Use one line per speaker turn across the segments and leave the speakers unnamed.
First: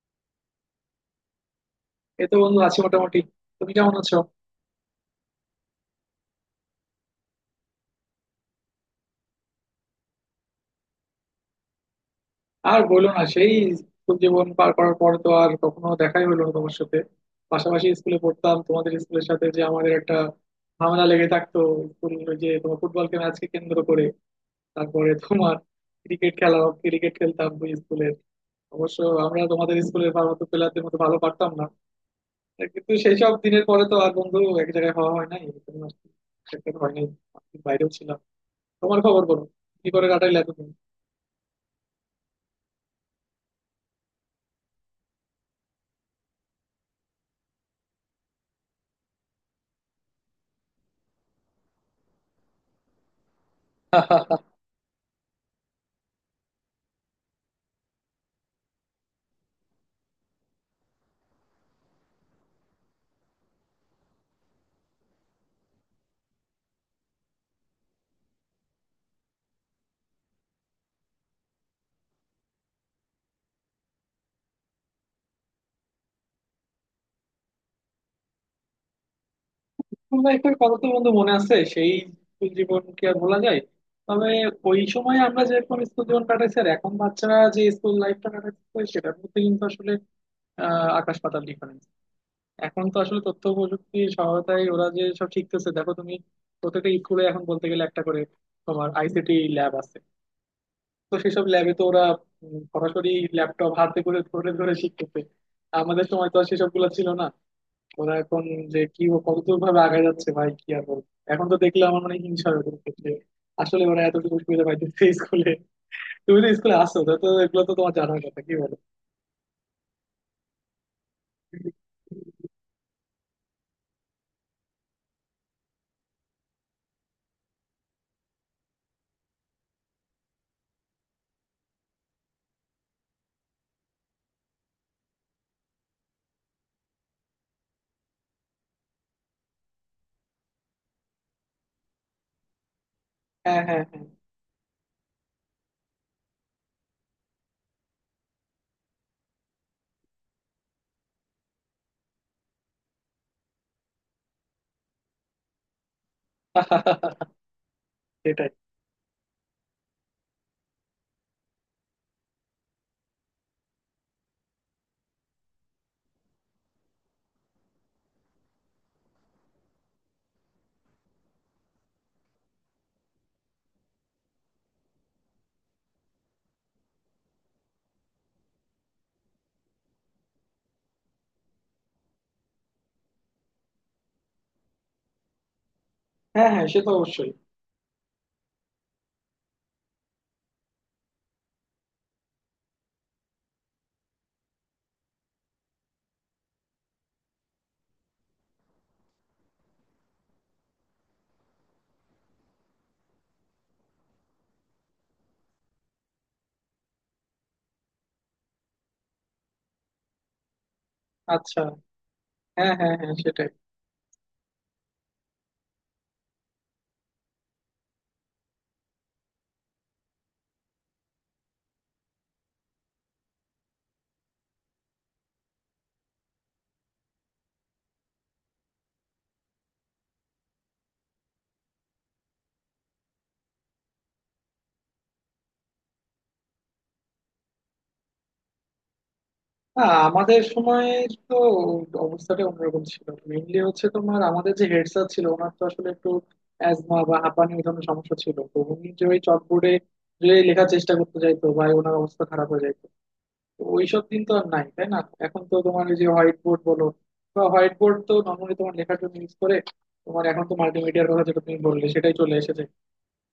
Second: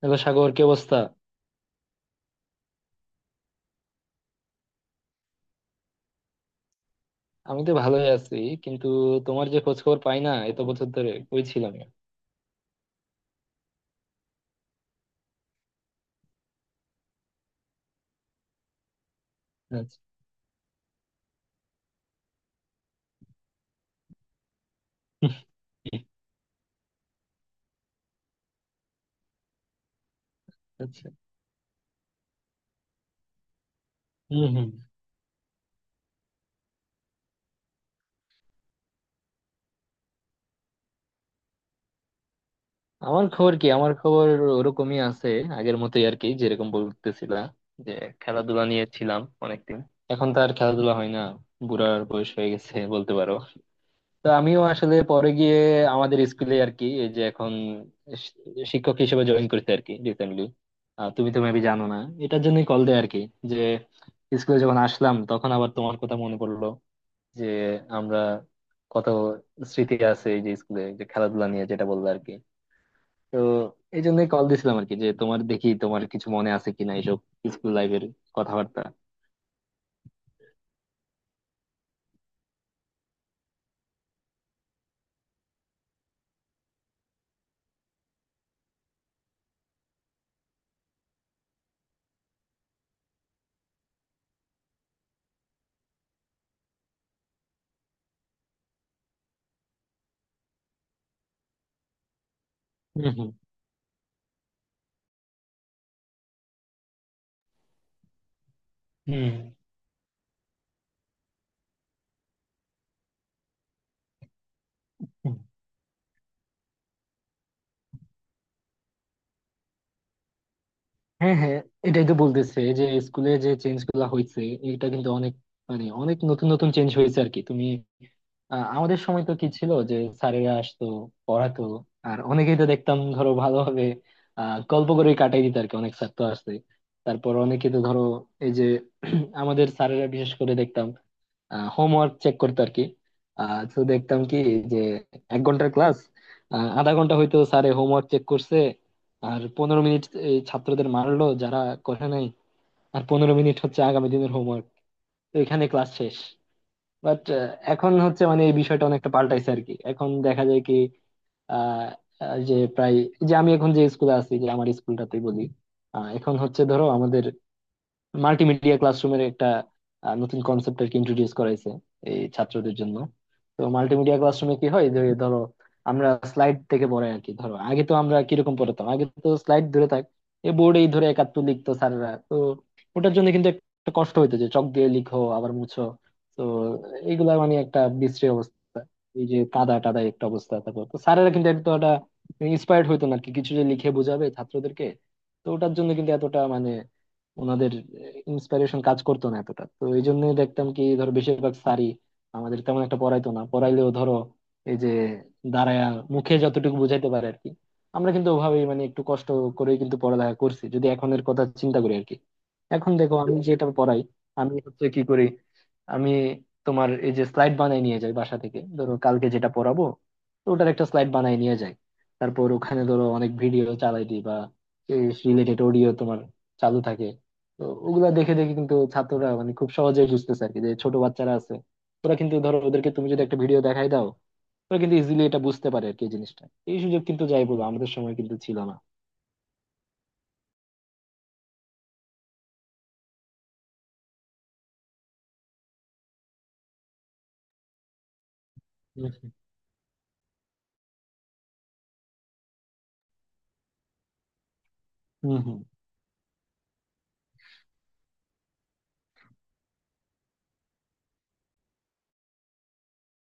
Hello Sagar, কি অবস্থা?
এই তো বন্ধু আছি মোটামুটি। তুমি কেমন আছো?
আমি তো ভালোই আছি, কিন্তু তোমার যে খোঁজ খবর পাই না এত বছর ধরে, কই ছিলাম?
আর বলো না, সেই স্কুল জীবন পার করার পর তো আর কখনো দেখাই হলো না তোমার সাথে। পাশাপাশি স্কুলে পড়তাম, তোমাদের স্কুলের সাথে যে আমাদের
আচ্ছা,
একটা ঝামেলা লেগে থাকতো স্কুল, ওই যে তোমার ফুটবলকে ম্যাচকে কেন্দ্র করে। তারপরে তোমার ক্রিকেট খেলা, ক্রিকেট খেলতাম ওই স্কুলে। অবশ্য আমরা তোমাদের স্কুলের ভালো প্লেয়ারদের মতো
আচ্ছা।
ভালো পারতাম না, কিন্তু সেই সব দিনের পরে তো আর বন্ধু
হম,
এক
হম।
জায়গায় হওয়া হয় নাই, এরকম আর কি। সেটা তো হয় নাই, আমি বাইরেও ছিলাম। তোমার খবর বলো, কি করে কাটাইলে এতদিন?
আমার খবর কি, আমার খবর ওরকমই আছে, আগের মতোই আর কি, যেরকম বলতেছিলা যে খেলাধুলা নিয়ে ছিলাম অনেকদিন। এখন তো আর খেলাধুলা হয় না, বুড়ার বয়স হয়ে গেছে বলতে পারো। তো আমিও আসলে পরে গিয়ে আমাদের স্কুলে আর কি, এই যে এখন শি- শিক্ষক হিসেবে জয়েন করতে আর কি, রিসেন্টলি। তুমি তো মেবি জানো না, এটার জন্যই কল দেয় আর কি, যে স্কুলে যখন আসলাম তখন আবার তোমার কথা মনে পড়লো যে আমরা কত স্মৃতি আছে, এই যে স্কুলে যে খেলাধুলা নিয়ে যেটা বললো আর কি। তো এই জন্যই কল দিছিলাম আর কি, যে তোমার দেখি তোমার কিছু মনে আছে কিনা এইসব স্কুল লাইফের কথাবার্তা।
স্কুল লাইফের কথা তো বন্ধু মনে আছে, সেই স্কুল জীবন কি আর বলা যায়। তবে ওই সময় আমরা যেরকম স্কুল জীবন কাটাইছি আর এখন বাচ্চারা যে স্কুল লাইফটা কাটাচ্ছে, সেটার মধ্যে কিন্তু আসলে আকাশ পাতাল ডিফারেন্স। এখন তো আসলে তথ্য প্রযুক্তির সহায়তায় ওরা যে সব শিখতেছে, দেখো তুমি, প্রত্যেকটা স্কুলে এখন বলতে গেলে একটা করে তোমার আইসিটি ল্যাব আছে। তো সেসব ল্যাবে তো ওরা সরাসরি
হুম,
ল্যাপটপ হাতে করে ধরে ধরে শিখতেছে। আমাদের সময় তো আর সেসব গুলো ছিল না। ওরা এখন যে কি ও
হুম,
কতদূর ভাবে আগে যাচ্ছে, ভাই কি আর বলবো, এখন তো দেখলে আমার মানে হিংসা হয়ে যাচ্ছে, যে আসলে ওরা এতটুকু সুবিধা পাইতেছে
হুম।
স্কুলে। তুমি তো স্কুলে আসো, তো তো এগুলো তো তোমার জানার কথা, কি বলো?
হ্যাঁ, হ্যাঁ, এটাই তো বলতেছে যে স্কুলে যে চেঞ্জ গুলা হয়েছে, এটা কিন্তু অনেক, মানে অনেক নতুন নতুন চেঞ্জ হয়েছে আর কি। তুমি, আমাদের সময় তো কি ছিল, যে স্যারেরা আসতো, পড়াতো, আর অনেকেই তো দেখতাম ধরো ভালোভাবে গল্প করে কাটাই দিত আর কি। অনেক স্যার তো আসছে, তারপর অনেকে তো ধরো এই যে আমাদের স্যারেরা বিশেষ করে দেখতাম হোমওয়ার্ক চেক করতো আর কি।
হ্যাঁ,
তো
হ্যাঁ, হ্যাঁ।
দেখতাম কি, যে 1 ঘন্টার ক্লাস, আধা ঘন্টা হয়তো স্যারে হোমওয়ার্ক চেক করছে, আর 15 মিনিট এই ছাত্রদের মারলো যারা করে নাই, আর 15 মিনিট হচ্ছে আগামী দিনের হোমওয়ার্ক। তো এখানে ক্লাস শেষ। বাট এখন হচ্ছে, মানে
সেটাই।
এই বিষয়টা অনেকটা পাল্টাইছে আর কি, এখন দেখা যায় কি, আহ আহ, যে প্রায়, যে আমি এখন যে স্কুলে আছি, যে আমার স্কুলটাতেই বলি, এখন হচ্ছে ধরো আমাদের মাল্টিমিডিয়া ক্লাসরুমের একটা নতুন কনসেপ্ট আর কি ইন্ট্রোডিউস করাইছে এই ছাত্রদের জন্য। তো মাল্টিমিডিয়া ক্লাসরুমে কি হয়, যে ধরো আমরা স্লাইড থেকে পড়াই আর কি। ধরো আগে তো আমরা কিরকম পড়াতাম, আগে তো স্লাইড ধরে থাক, এই বোর্ডেই ধরে 71 লিখতো স্যাররা তো। ওটার জন্য কিন্তু একটা কষ্ট হইতো, যে চক দিয়ে লিখো আবার মুছো। তো
হ্যাঁ, হ্যাঁ, সে তো অবশ্যই।
এইগুলা মানে একটা বিশ্রী অবস্থা, এই যে কাদা টাদা একটা অবস্থা। তারপর তো স্যারেরা কিন্তু এত একটা ইন্সপায়ার্ড হইতো না আর কি, কিছু যে লিখে বোঝাবে ছাত্রদেরকে। তো ওটার জন্য কিন্তু এতটা মানে ওনাদের ইন্সপিরেশন কাজ করতো না এতটা। তো এই জন্যই দেখতাম কি ধরো, বেশিরভাগ স্যারই আমাদের তেমন একটা পড়াইতো না, পড়াইলেও ধরো এই যে দাঁড়ায়া মুখে যতটুকু বুঝাইতে পারে আর কি। আমরা কিন্তু ওভাবেই, মানে একটু কষ্ট করেই কিন্তু পড়ালেখা করছি, যদি এখনের কথা
আচ্ছা।
চিন্তা করি আর কি।
হ্যাঁ,
এখন
হ্যাঁ, হ্যাঁ,
দেখো আমি
সেটাই।
যেটা পড়াই, আমি হচ্ছে কি করি, আমি তোমার এই যে স্লাইড বানাই নিয়ে যাই বাসা থেকে, ধরো কালকে যেটা পড়াবো তো ওটার একটা স্লাইড বানাই নিয়ে যাই। তারপর ওখানে ধরো অনেক ভিডিও চালাই দিই, বা রিলেটেড অডিও তোমার চালু থাকে। তো ওগুলা দেখে দেখে কিন্তু ছাত্ররা মানে খুব সহজেই বুঝতেছে আর কি। যে ছোট বাচ্চারা আছে, ওরা কিন্তু ধরো, ওদেরকে তুমি যদি একটা ভিডিও দেখাই দাও, ওরা কিন্তু ইজিলি এটা বুঝতে পারে আর কি এই জিনিসটা। এই সুযোগ কিন্তু, যাই বলবো, আমাদের সময় কিন্তু ছিল না।
আমাদের সময় তো অবস্থাটা অন্যরকম ছিল। মেইনলি হচ্ছে তোমার আমাদের যে হেড স্যার ছিল, ওনার তো আসলে একটু অ্যাজমা বা হাঁপানি এই ধরনের সমস্যা ছিল, তো উনি যে ওই
হম,
চকবোর্ডে যে লেখার চেষ্টা করতে যাইতো ভাই, ওনার অবস্থা খারাপ হয়ে যাইতো। তো ওইসব দিন তো আর নাই, তাই না?
হম,
এখন তো
হম,
তোমার এই যে হোয়াইট বোর্ড বলো, বা হোয়াইট বোর্ড তো নর্মালি তোমার লেখার জন্য ইউজ করে। তোমার এখন তো মাল্টিমিডিয়ার কথা যেটা তুমি বললে সেটাই চলে এসেছে।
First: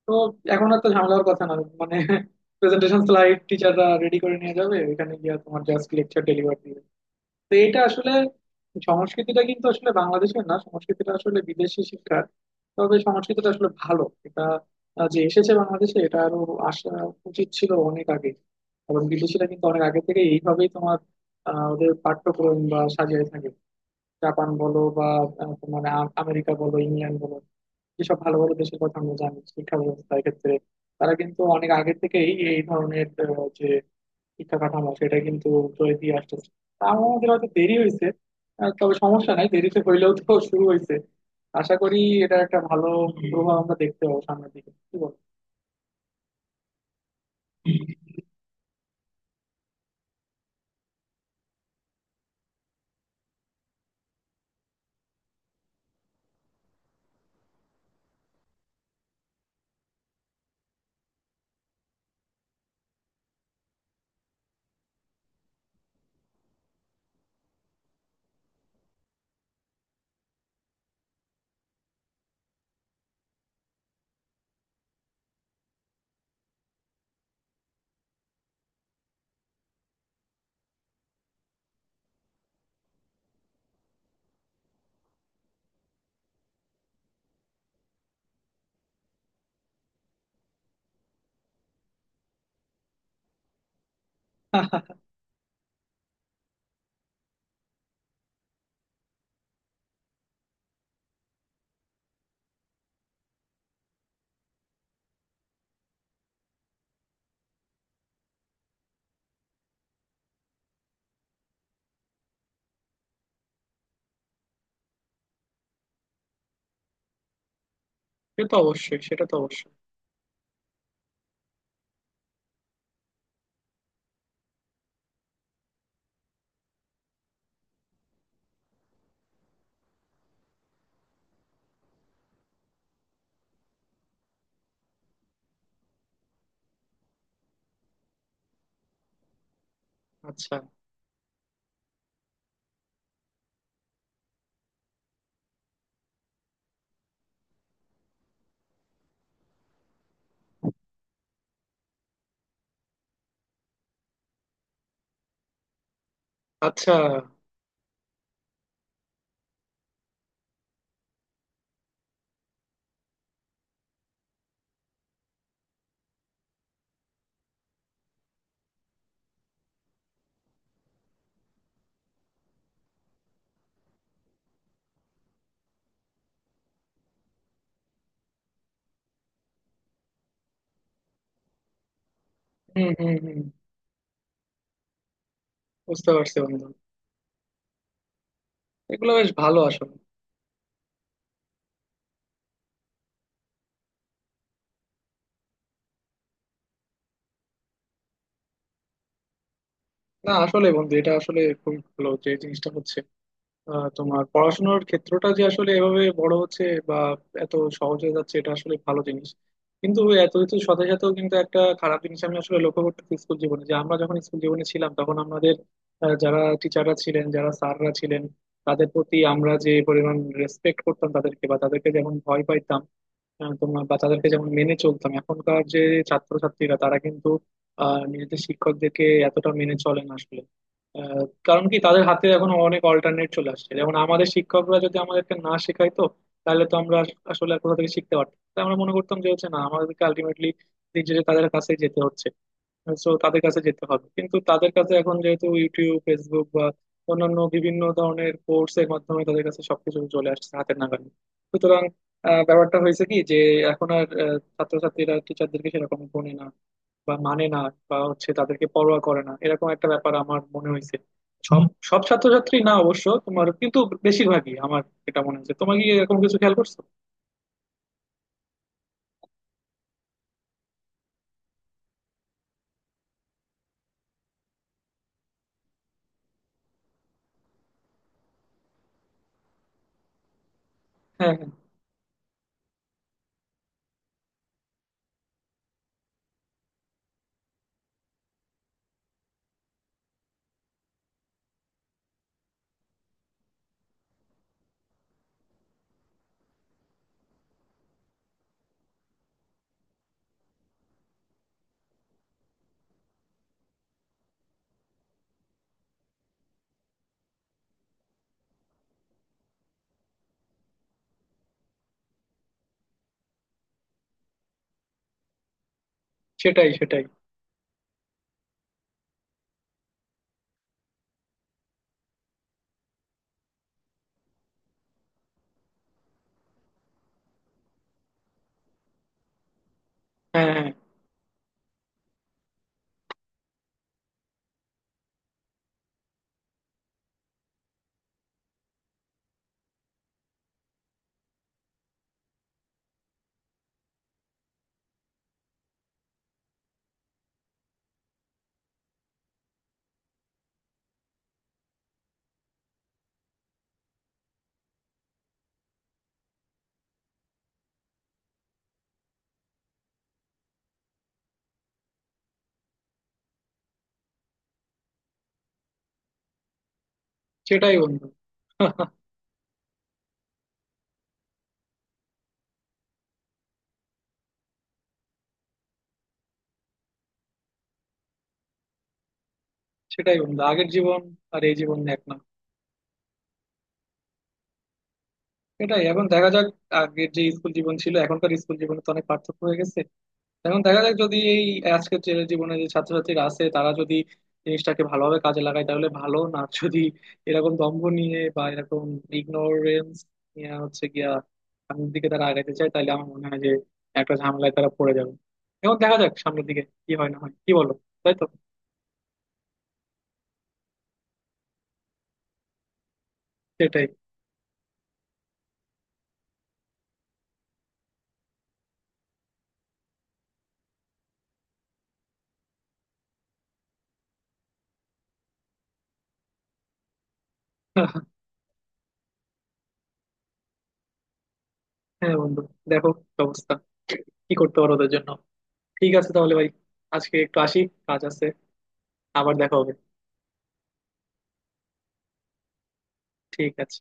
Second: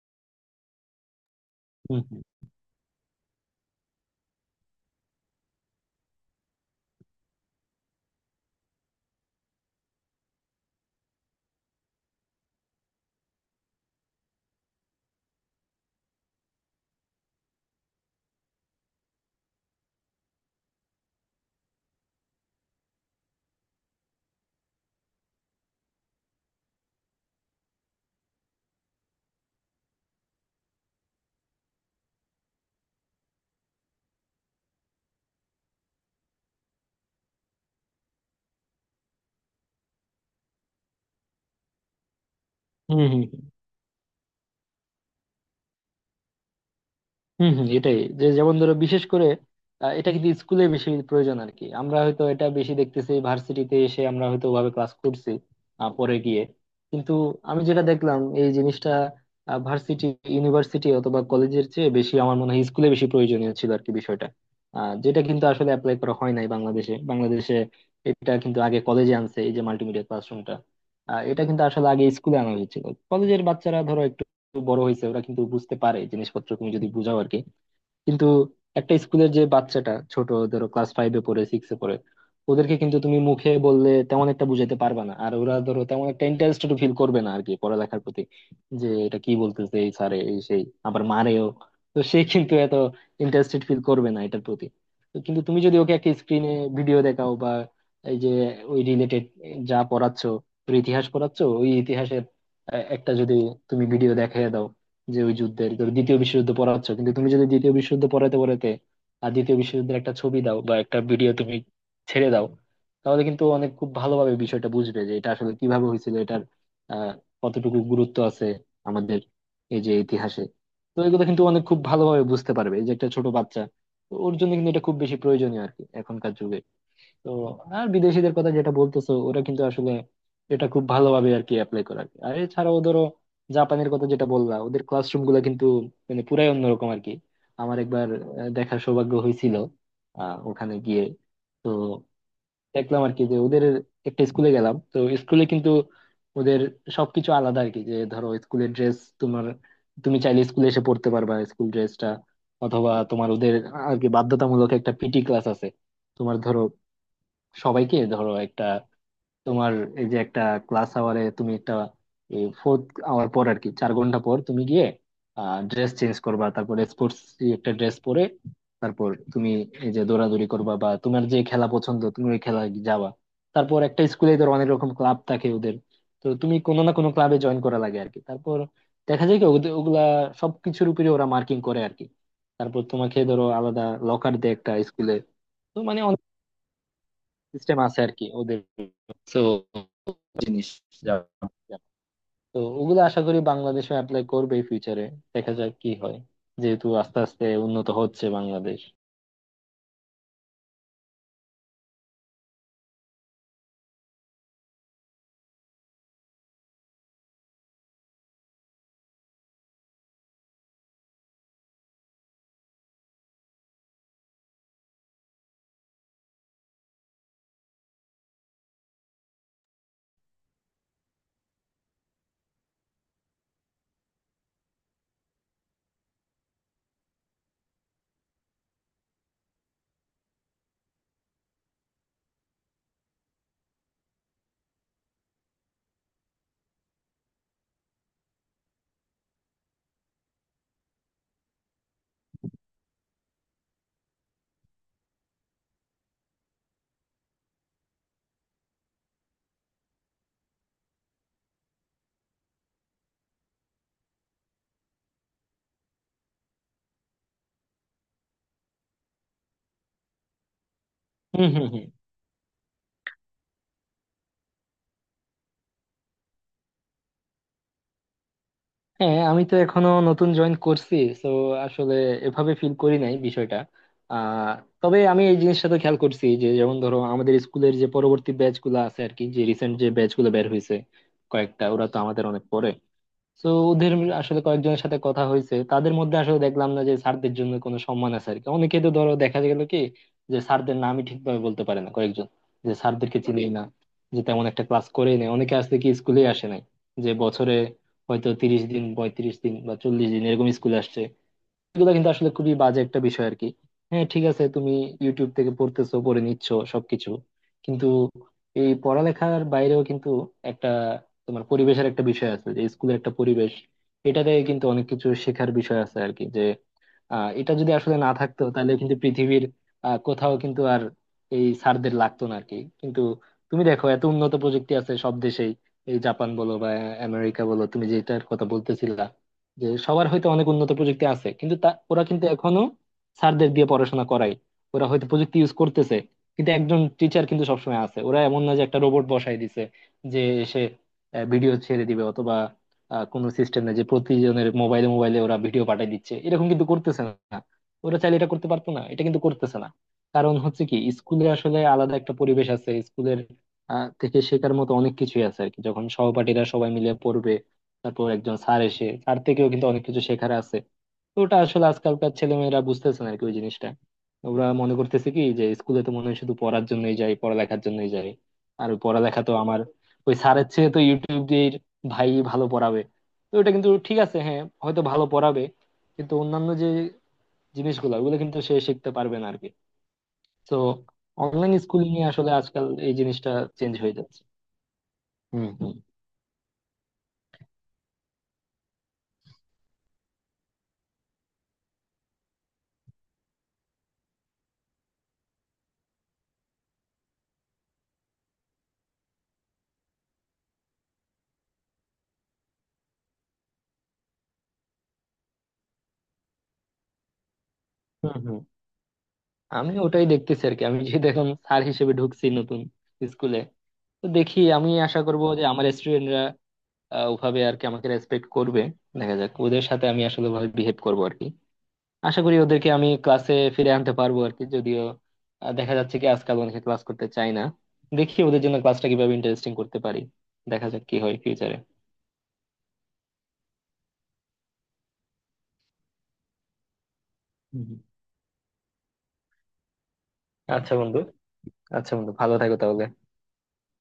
তো এখন আর তো ঝামেলা হওয়ার কথা না, মানে
হম, হম,
প্রেজেন্টেশন স্লাইড টিচাররা রেডি করে নিয়ে যাবে, ওইখানে গিয়ে তোমার জাস্ট লেকচার ডেলিভার দিবে। তো এটা আসলে সংস্কৃতিটা কিন্তু আসলে বাংলাদেশের না, সংস্কৃতিটা আসলে বিদেশি শিক্ষার। তবে সংস্কৃতিটা আসলে ভালো, এটা যে এসেছে বাংলাদেশে, এটা আরো আসা উচিত ছিল অনেক আগে। এবং বিদেশিরা কিন্তু অনেক আগে থেকে এইভাবেই তোমার ওদের পাঠ্যক্রম বা সাজিয়ে থাকে। জাপান বলো বা তোমার আমেরিকা বলো, ইংল্যান্ড বলো, যেসব ভালো ভালো দেশের কথা আমরা জানি শিক্ষা ব্যবস্থার ক্ষেত্রে, তারা কিন্তু অনেক আগে থেকেই এই ধরনের যে শিক্ষা কাঠামো, সেটা কিন্তু তৈরি দিয়ে আসতেছে। তা আমাদের হয়তো দেরি হয়েছে। তবে সমস্যা নাই, দেরিতে হইলেও তো শুরু হয়েছে। আশা করি এটা একটা ভালো
হম, হম, হম,
প্রভাব আমরা দেখতে পাবো সামনের দিকে, কি বল?
হম, হম। এটাই, যে যেমন ধরো বিশেষ করে এটা কিন্তু স্কুলে বেশি প্রয়োজন আর কি। আমরা হয়তো এটা বেশি দেখতেছি ভার্সিটিতে এসে, আমরা হয়তো ওভাবে ক্লাস করছি পরে গিয়ে। কিন্তু আমি যেটা দেখলাম এই জিনিসটা, ভার্সিটি, ইউনিভার্সিটি অথবা কলেজের চেয়ে বেশি আমার মনে হয় স্কুলে বেশি প্রয়োজনীয় ছিল আর কি বিষয়টা। যেটা কিন্তু আসলে অ্যাপ্লাই করা হয় নাই বাংলাদেশে। এটা কিন্তু আগে কলেজে আনছে এই যে মাল্টিমিডিয়া ক্লাসরুমটা, এটা কিন্তু আসলে আগে স্কুলে আনা হয়েছিল। কলেজের বাচ্চারা ধরো একটু বড় হয়েছে, ওরা কিন্তু বুঝতে পারে জিনিসপত্র তুমি যদি বুঝাও আর কি। কিন্তু একটা স্কুলের যে বাচ্চাটা ছোট, ধরো ক্লাস ফাইভে পড়ে, সিক্সে পড়ে, ওদেরকে কিন্তু তুমি মুখে বললে তেমন একটা বুঝাতে পারবে না, আর ওরা ধরো তেমন একটা ইন্টারেস্টেড ফিল করবে না আর কি পড়ালেখার প্রতি। যে এটা কি বলতেছে এই স্যারে, এই সেই, আবার মারেও। তো সে কিন্তু এত ইন্টারেস্টেড ফিল করবে না এটার প্রতি। তো কিন্তু তুমি যদি ওকে একটা স্ক্রিনে ভিডিও দেখাও, বা এই যে ওই রিলেটেড, যা পড়াচ্ছ, ওর ইতিহাস পড়াচ্ছ, ওই ইতিহাসের একটা যদি তুমি ভিডিও দেখাই দাও, যে ওই যুদ্ধের, ধরো দ্বিতীয় বিশ্বযুদ্ধ পড়াচ্ছ, কিন্তু তুমি যদি দ্বিতীয় বিশ্বযুদ্ধ পড়াতে পড়াতে আর দ্বিতীয় বিশ্বযুদ্ধের একটা ছবি দাও বা একটা ভিডিও তুমি ছেড়ে দাও, তাহলে কিন্তু অনেক খুব ভালোভাবে বিষয়টা বুঝবে, যে এটা আসলে কিভাবে হয়েছিল, এটার আহ কতটুকু গুরুত্ব
সে
আছে
তো অবশ্যই,
আমাদের
সেটা তো অবশ্যই।
এই যে ইতিহাসে। তো এগুলো কিন্তু অনেক খুব ভালোভাবে বুঝতে পারবে এই যে একটা ছোট বাচ্চা। তো ওর জন্য কিন্তু এটা খুব বেশি প্রয়োজনীয় আর কি এখনকার যুগে। তো আর বিদেশিদের কথা যেটা বলতেছো, ওরা কিন্তু আসলে এটা খুব ভালোভাবে আর কি অ্যাপ্লাই করে আর কি। আর এছাড়াও ধরো জাপানের কথা যেটা বললা, ওদের ক্লাসরুম গুলো কিন্তু মানে পুরাই অন্যরকম আর কি। আমার একবার দেখার সৌভাগ্য হয়েছিল
আচ্ছা।
ওখানে গিয়ে। তো দেখলাম আর কি যে ওদের, একটা স্কুলে গেলাম তো স্কুলে কিন্তু ওদের সবকিছু আলাদা আর কি। যে ধরো স্কুলের ড্রেস তোমার, তুমি চাইলে স্কুলে এসে পড়তে পারবা স্কুল ড্রেসটা, অথবা তোমার ওদের আর কি বাধ্যতামূলক একটা পিটি ক্লাস আছে। তোমার ধরো
আচ্ছা।
সবাইকে ধরো একটা তোমার এই যে একটা ক্লাস আওয়ারে তুমি একটা ফোর্থ আওয়ার পর আর কি, 4 ঘন্টা পর তুমি গিয়ে ড্রেস চেঞ্জ করবা, তারপর স্পোর্টস একটা ড্রেস পরে তারপর তুমি এই যে দৌড়াদৌড়ি করবা, বা তোমার যে খেলা পছন্দ তুমি ওই খেলায় যাবা। তারপর একটা স্কুলে ধরো অনেক রকম ক্লাব থাকে ওদের, তো তুমি কোনো না কোনো ক্লাবে জয়েন করা লাগে আর কি। তারপর দেখা যায় কি ওগুলা সবকিছুর উপরে ওরা মার্কিং করে আর কি। তারপর
হুম, হুম,
তোমাকে
হুম।
ধরো আলাদা লকার দেয় একটা স্কুলে। তো মানে
বুঝতে পারছি বন্ধু,
সিস্টেম আছে আর কি ওদের।
এগুলো বেশ
তো
ভালো আসলে।
জিনিস, যা- তো ওগুলো আশা করি বাংলাদেশে অ্যাপ্লাই করবে ফিউচারে। দেখা যাক কি হয়, যেহেতু আস্তে আস্তে উন্নত হচ্ছে বাংলাদেশ।
না আসলে বন্ধু, এটা আসলে খুব ভালো যে জিনিসটা হচ্ছে, তোমার পড়াশোনার ক্ষেত্রটা যে আসলে এভাবে বড় হচ্ছে বা এত সহজ হয়ে যাচ্ছে, এটা আসলে ভালো জিনিস। কিন্তু এত কিছুর সাথে সাথেও কিন্তু একটা খারাপ জিনিস আমি আসলে লক্ষ্য করতেছি স্কুল জীবনে, যে আমরা যখন স্কুল জীবনে ছিলাম তখন আমাদের যারা টিচাররা ছিলেন, যারা স্যাররা ছিলেন, তাদের প্রতি আমরা যে পরিমাণ রেসপেক্ট করতাম তাদেরকে, বা তাদেরকে যেমন ভয় পাইতাম, তোমার বা তাদেরকে যেমন মেনে চলতাম, এখনকার যে ছাত্রছাত্রীরা তারা কিন্তু নিজেদের শিক্ষকদেরকে এতটা মেনে চলে না আসলে। আহ, কারণ কি, তাদের হাতে এখন অনেক অল্টারনেট চলে আসছে। যেমন আমাদের শিক্ষকরা যদি আমাদেরকে না শেখাইতো, তাহলে তো আমরা আসলে আর কোথা থেকে শিখতে পারতাম, তাই আমরা মনে করতাম যে হচ্ছে না, আমাদেরকে আলটিমেটলি নিজেদের তাদের কাছেই যেতে হচ্ছে। সো তাদের কাছে যেতে হবে, কিন্তু তাদের কাছে এখন যেহেতু ইউটিউব, ফেসবুক বা অন্যান্য বিভিন্ন ধরনের কোর্স এর মাধ্যমে তাদের কাছে সবকিছু চলে আসছে হাতের নাগালে, সুতরাং ব্যাপারটা হয়েছে কি, যে এখন আর ছাত্রছাত্রীরা টিচারদেরকে সেরকম গুনে না, বা মানে না, বা হচ্ছে তাদেরকে পরোয়া করে না, এরকম একটা ব্যাপার আমার মনে হয়েছে।
হুম, হুম, হুম।
সব ছাত্রছাত্রী না অবশ্য, তোমার কিন্তু বেশিরভাগই আমার এটা মনে হয়েছে। তোমার কি এরকম কিছু খেয়াল করছো?
হ্যাঁ আমি তো এখনো নতুন জয়েন করছি, তো আসলে এভাবে ফিল করি নাই বিষয়টা। আহ তবে আমি এই জিনিসটা তো খেয়াল করছি, যে যেমন ধরো আমাদের স্কুলের যে পরবর্তী ব্যাচ গুলো আছে আর কি, যে রিসেন্ট যে ব্যাচ গুলো বের হয়েছে
হ্যাঁ, হ্যাঁ।
কয়েকটা, ওরা তো আমাদের অনেক পরে। তো ওদের আসলে কয়েকজনের সাথে কথা হয়েছে, তাদের মধ্যে আসলে দেখলাম না যে স্যারদের জন্য কোনো সম্মান আছে আর কি। অনেকে তো ধরো দেখা গেল কি যে স্যারদের নামই ঠিকভাবে বলতে পারে না কয়েকজন, যে স্যারদেরকে চিনি না, যে তেমন একটা ক্লাস করেই নেই, অনেকে আসলে কি স্কুলে আসে নাই, যে বছরে হয়তো 30 দিন, 35 দিন বা 40 দিন এরকম স্কুলে আসছে। এগুলো কিন্তু আসলে খুবই বাজে একটা বিষয় আর কি। হ্যাঁ ঠিক আছে, তুমি ইউটিউব থেকে পড়তেছো, পড়ে নিচ্ছ সবকিছু, কিন্তু এই পড়ালেখার বাইরেও কিন্তু একটা তোমার পরিবেশের একটা বিষয় আছে, যে স্কুলের একটা পরিবেশ, এটাতে কিন্তু অনেক কিছু শেখার বিষয় আছে আর কি। যে
সেটাই, সেটাই।
এটা যদি আসলে না থাকতো তাহলে কিন্তু পৃথিবীর কোথাও কিন্তু আর এই সারদের লাগতো না আর কি। কিন্তু তুমি দেখো এত উন্নত প্রযুক্তি আছে সব দেশেই, এই জাপান বলো বা আমেরিকা বলো তুমি যেটার কথা বলতেছিলা, যে সবার হয়তো অনেক
হ্যাঁ, হ্যাঁ,
উন্নত প্রযুক্তি আছে কিন্তু তা ওরা কিন্তু এখনো স্যারদের দিয়ে পড়াশোনা করায়। ওরা হয়তো প্রযুক্তি ইউজ করতেছে, কিন্তু একজন টিচার কিন্তু সবসময় আছে। ওরা এমন না যে একটা রোবট বসাই দিছে যে এসে ভিডিও ছেড়ে দিবে, অথবা কোনো সিস্টেম নেই যে প্রতিজনের মোবাইলে মোবাইলে ওরা ভিডিও পাঠিয়ে দিচ্ছে, এরকম কিন্তু করতেছে না। ওরা চাইলে এটা করতে পারতো, না, এটা কিন্তু করতেছে না। কারণ হচ্ছে কি, স্কুলে আসলে আলাদা একটা পরিবেশ আছে স্কুলের থেকে শেখার মতো অনেক কিছুই আছে আর কি। যখন সহপাঠীরা সবাই মিলে পড়বে, তারপর একজন স্যার এসে, স্যার থেকেও কিন্তু অনেক কিছু শেখার আছে। তো ওটা আসলে আজকালকার ছেলেমেয়েরা বুঝতেছে না আর কি ওই জিনিসটা। ওরা মনে করতেছে কি, যে স্কুলে তো মনে হয় শুধু পড়ার জন্যই যাই, পড়ালেখার
সেটাই
জন্যই
বন্ধু।
যাই, আর ওই পড়ালেখা তো আমার ওই স্যারের চেয়ে তো ইউটিউব দিয়ে ভাই ভালো পড়াবে। তো ওটা কিন্তু ঠিক আছে, হ্যাঁ হয়তো ভালো পড়াবে, কিন্তু অন্যান্য যে জিনিসগুলো ওগুলো কিন্তু সে শিখতে পারবে না আরকি।
সেটাই বন্ধু,
তো
আগের জীবন আর
অনলাইন
এই জীবন
স্কুলিং
এক
এ
না।
আসলে আজকাল এই জিনিসটা চেঞ্জ হয়ে যাচ্ছে। হুম, হুম,
এটাই, এখন দেখা যাক। আগের যে স্কুল জীবন ছিল, এখনকার স্কুল জীবনে তো অনেক পার্থক্য হয়ে গেছে। এখন দেখা যাক, যদি এই আজকের যে জীবনে যে ছাত্রছাত্রীরা আছে তারা যদি জিনিসটাকে ভালোভাবে কাজে লাগায় তাহলে ভালো, না যদি এরকম দম্ভ নিয়ে বা এরকম ইগনোরেন্স নিয়ে হচ্ছে গিয়া সামনের দিকে তারা আগাইতে চায় তাহলে আমার মনে হয় যে একটা ঝামেলায় তারা পড়ে যাবে। এখন দেখা যাক সামনের দিকে কি হয় না হয়, কি বলো? তাই
হুম,
তো।
হুম। আমি ওটাই দেখতেছি আর কি। আমি যেহেতু এখন স্যার হিসেবে ঢুকছি নতুন স্কুলে,
সেটাই।
তো দেখি, আমি আশা করব যে আমার স্টুডেন্টরা ওভাবে আর কি আমাকে রেসপেক্ট করবে। দেখা যাক, ওদের সাথে আমি আসলে ওভাবে বিহেভ করবো আর কি। আশা করি ওদেরকে আমি ক্লাসে ফিরে আনতে পারবো আর কি, যদিও দেখা যাচ্ছে কি আজকাল অনেকে ক্লাস করতে চায় না। দেখি ওদের জন্য ক্লাসটা কিভাবে ইন্টারেস্টিং করতে পারি। দেখা যাক কি হয় ফিউচারে।
হ্যাঁ বন্ধু, দেখো কি অবস্থা, কি করতে পারো ওদের জন্য। ঠিক আছে তাহলে ভাই, আজকে একটু আসি,
হুম, হুম।
কাজ আছে। আবার দেখা হবে।
আচ্ছা বন্ধু। আচ্ছা বন্ধু, ভালো থাকো তাহলে।
ঠিক আছে।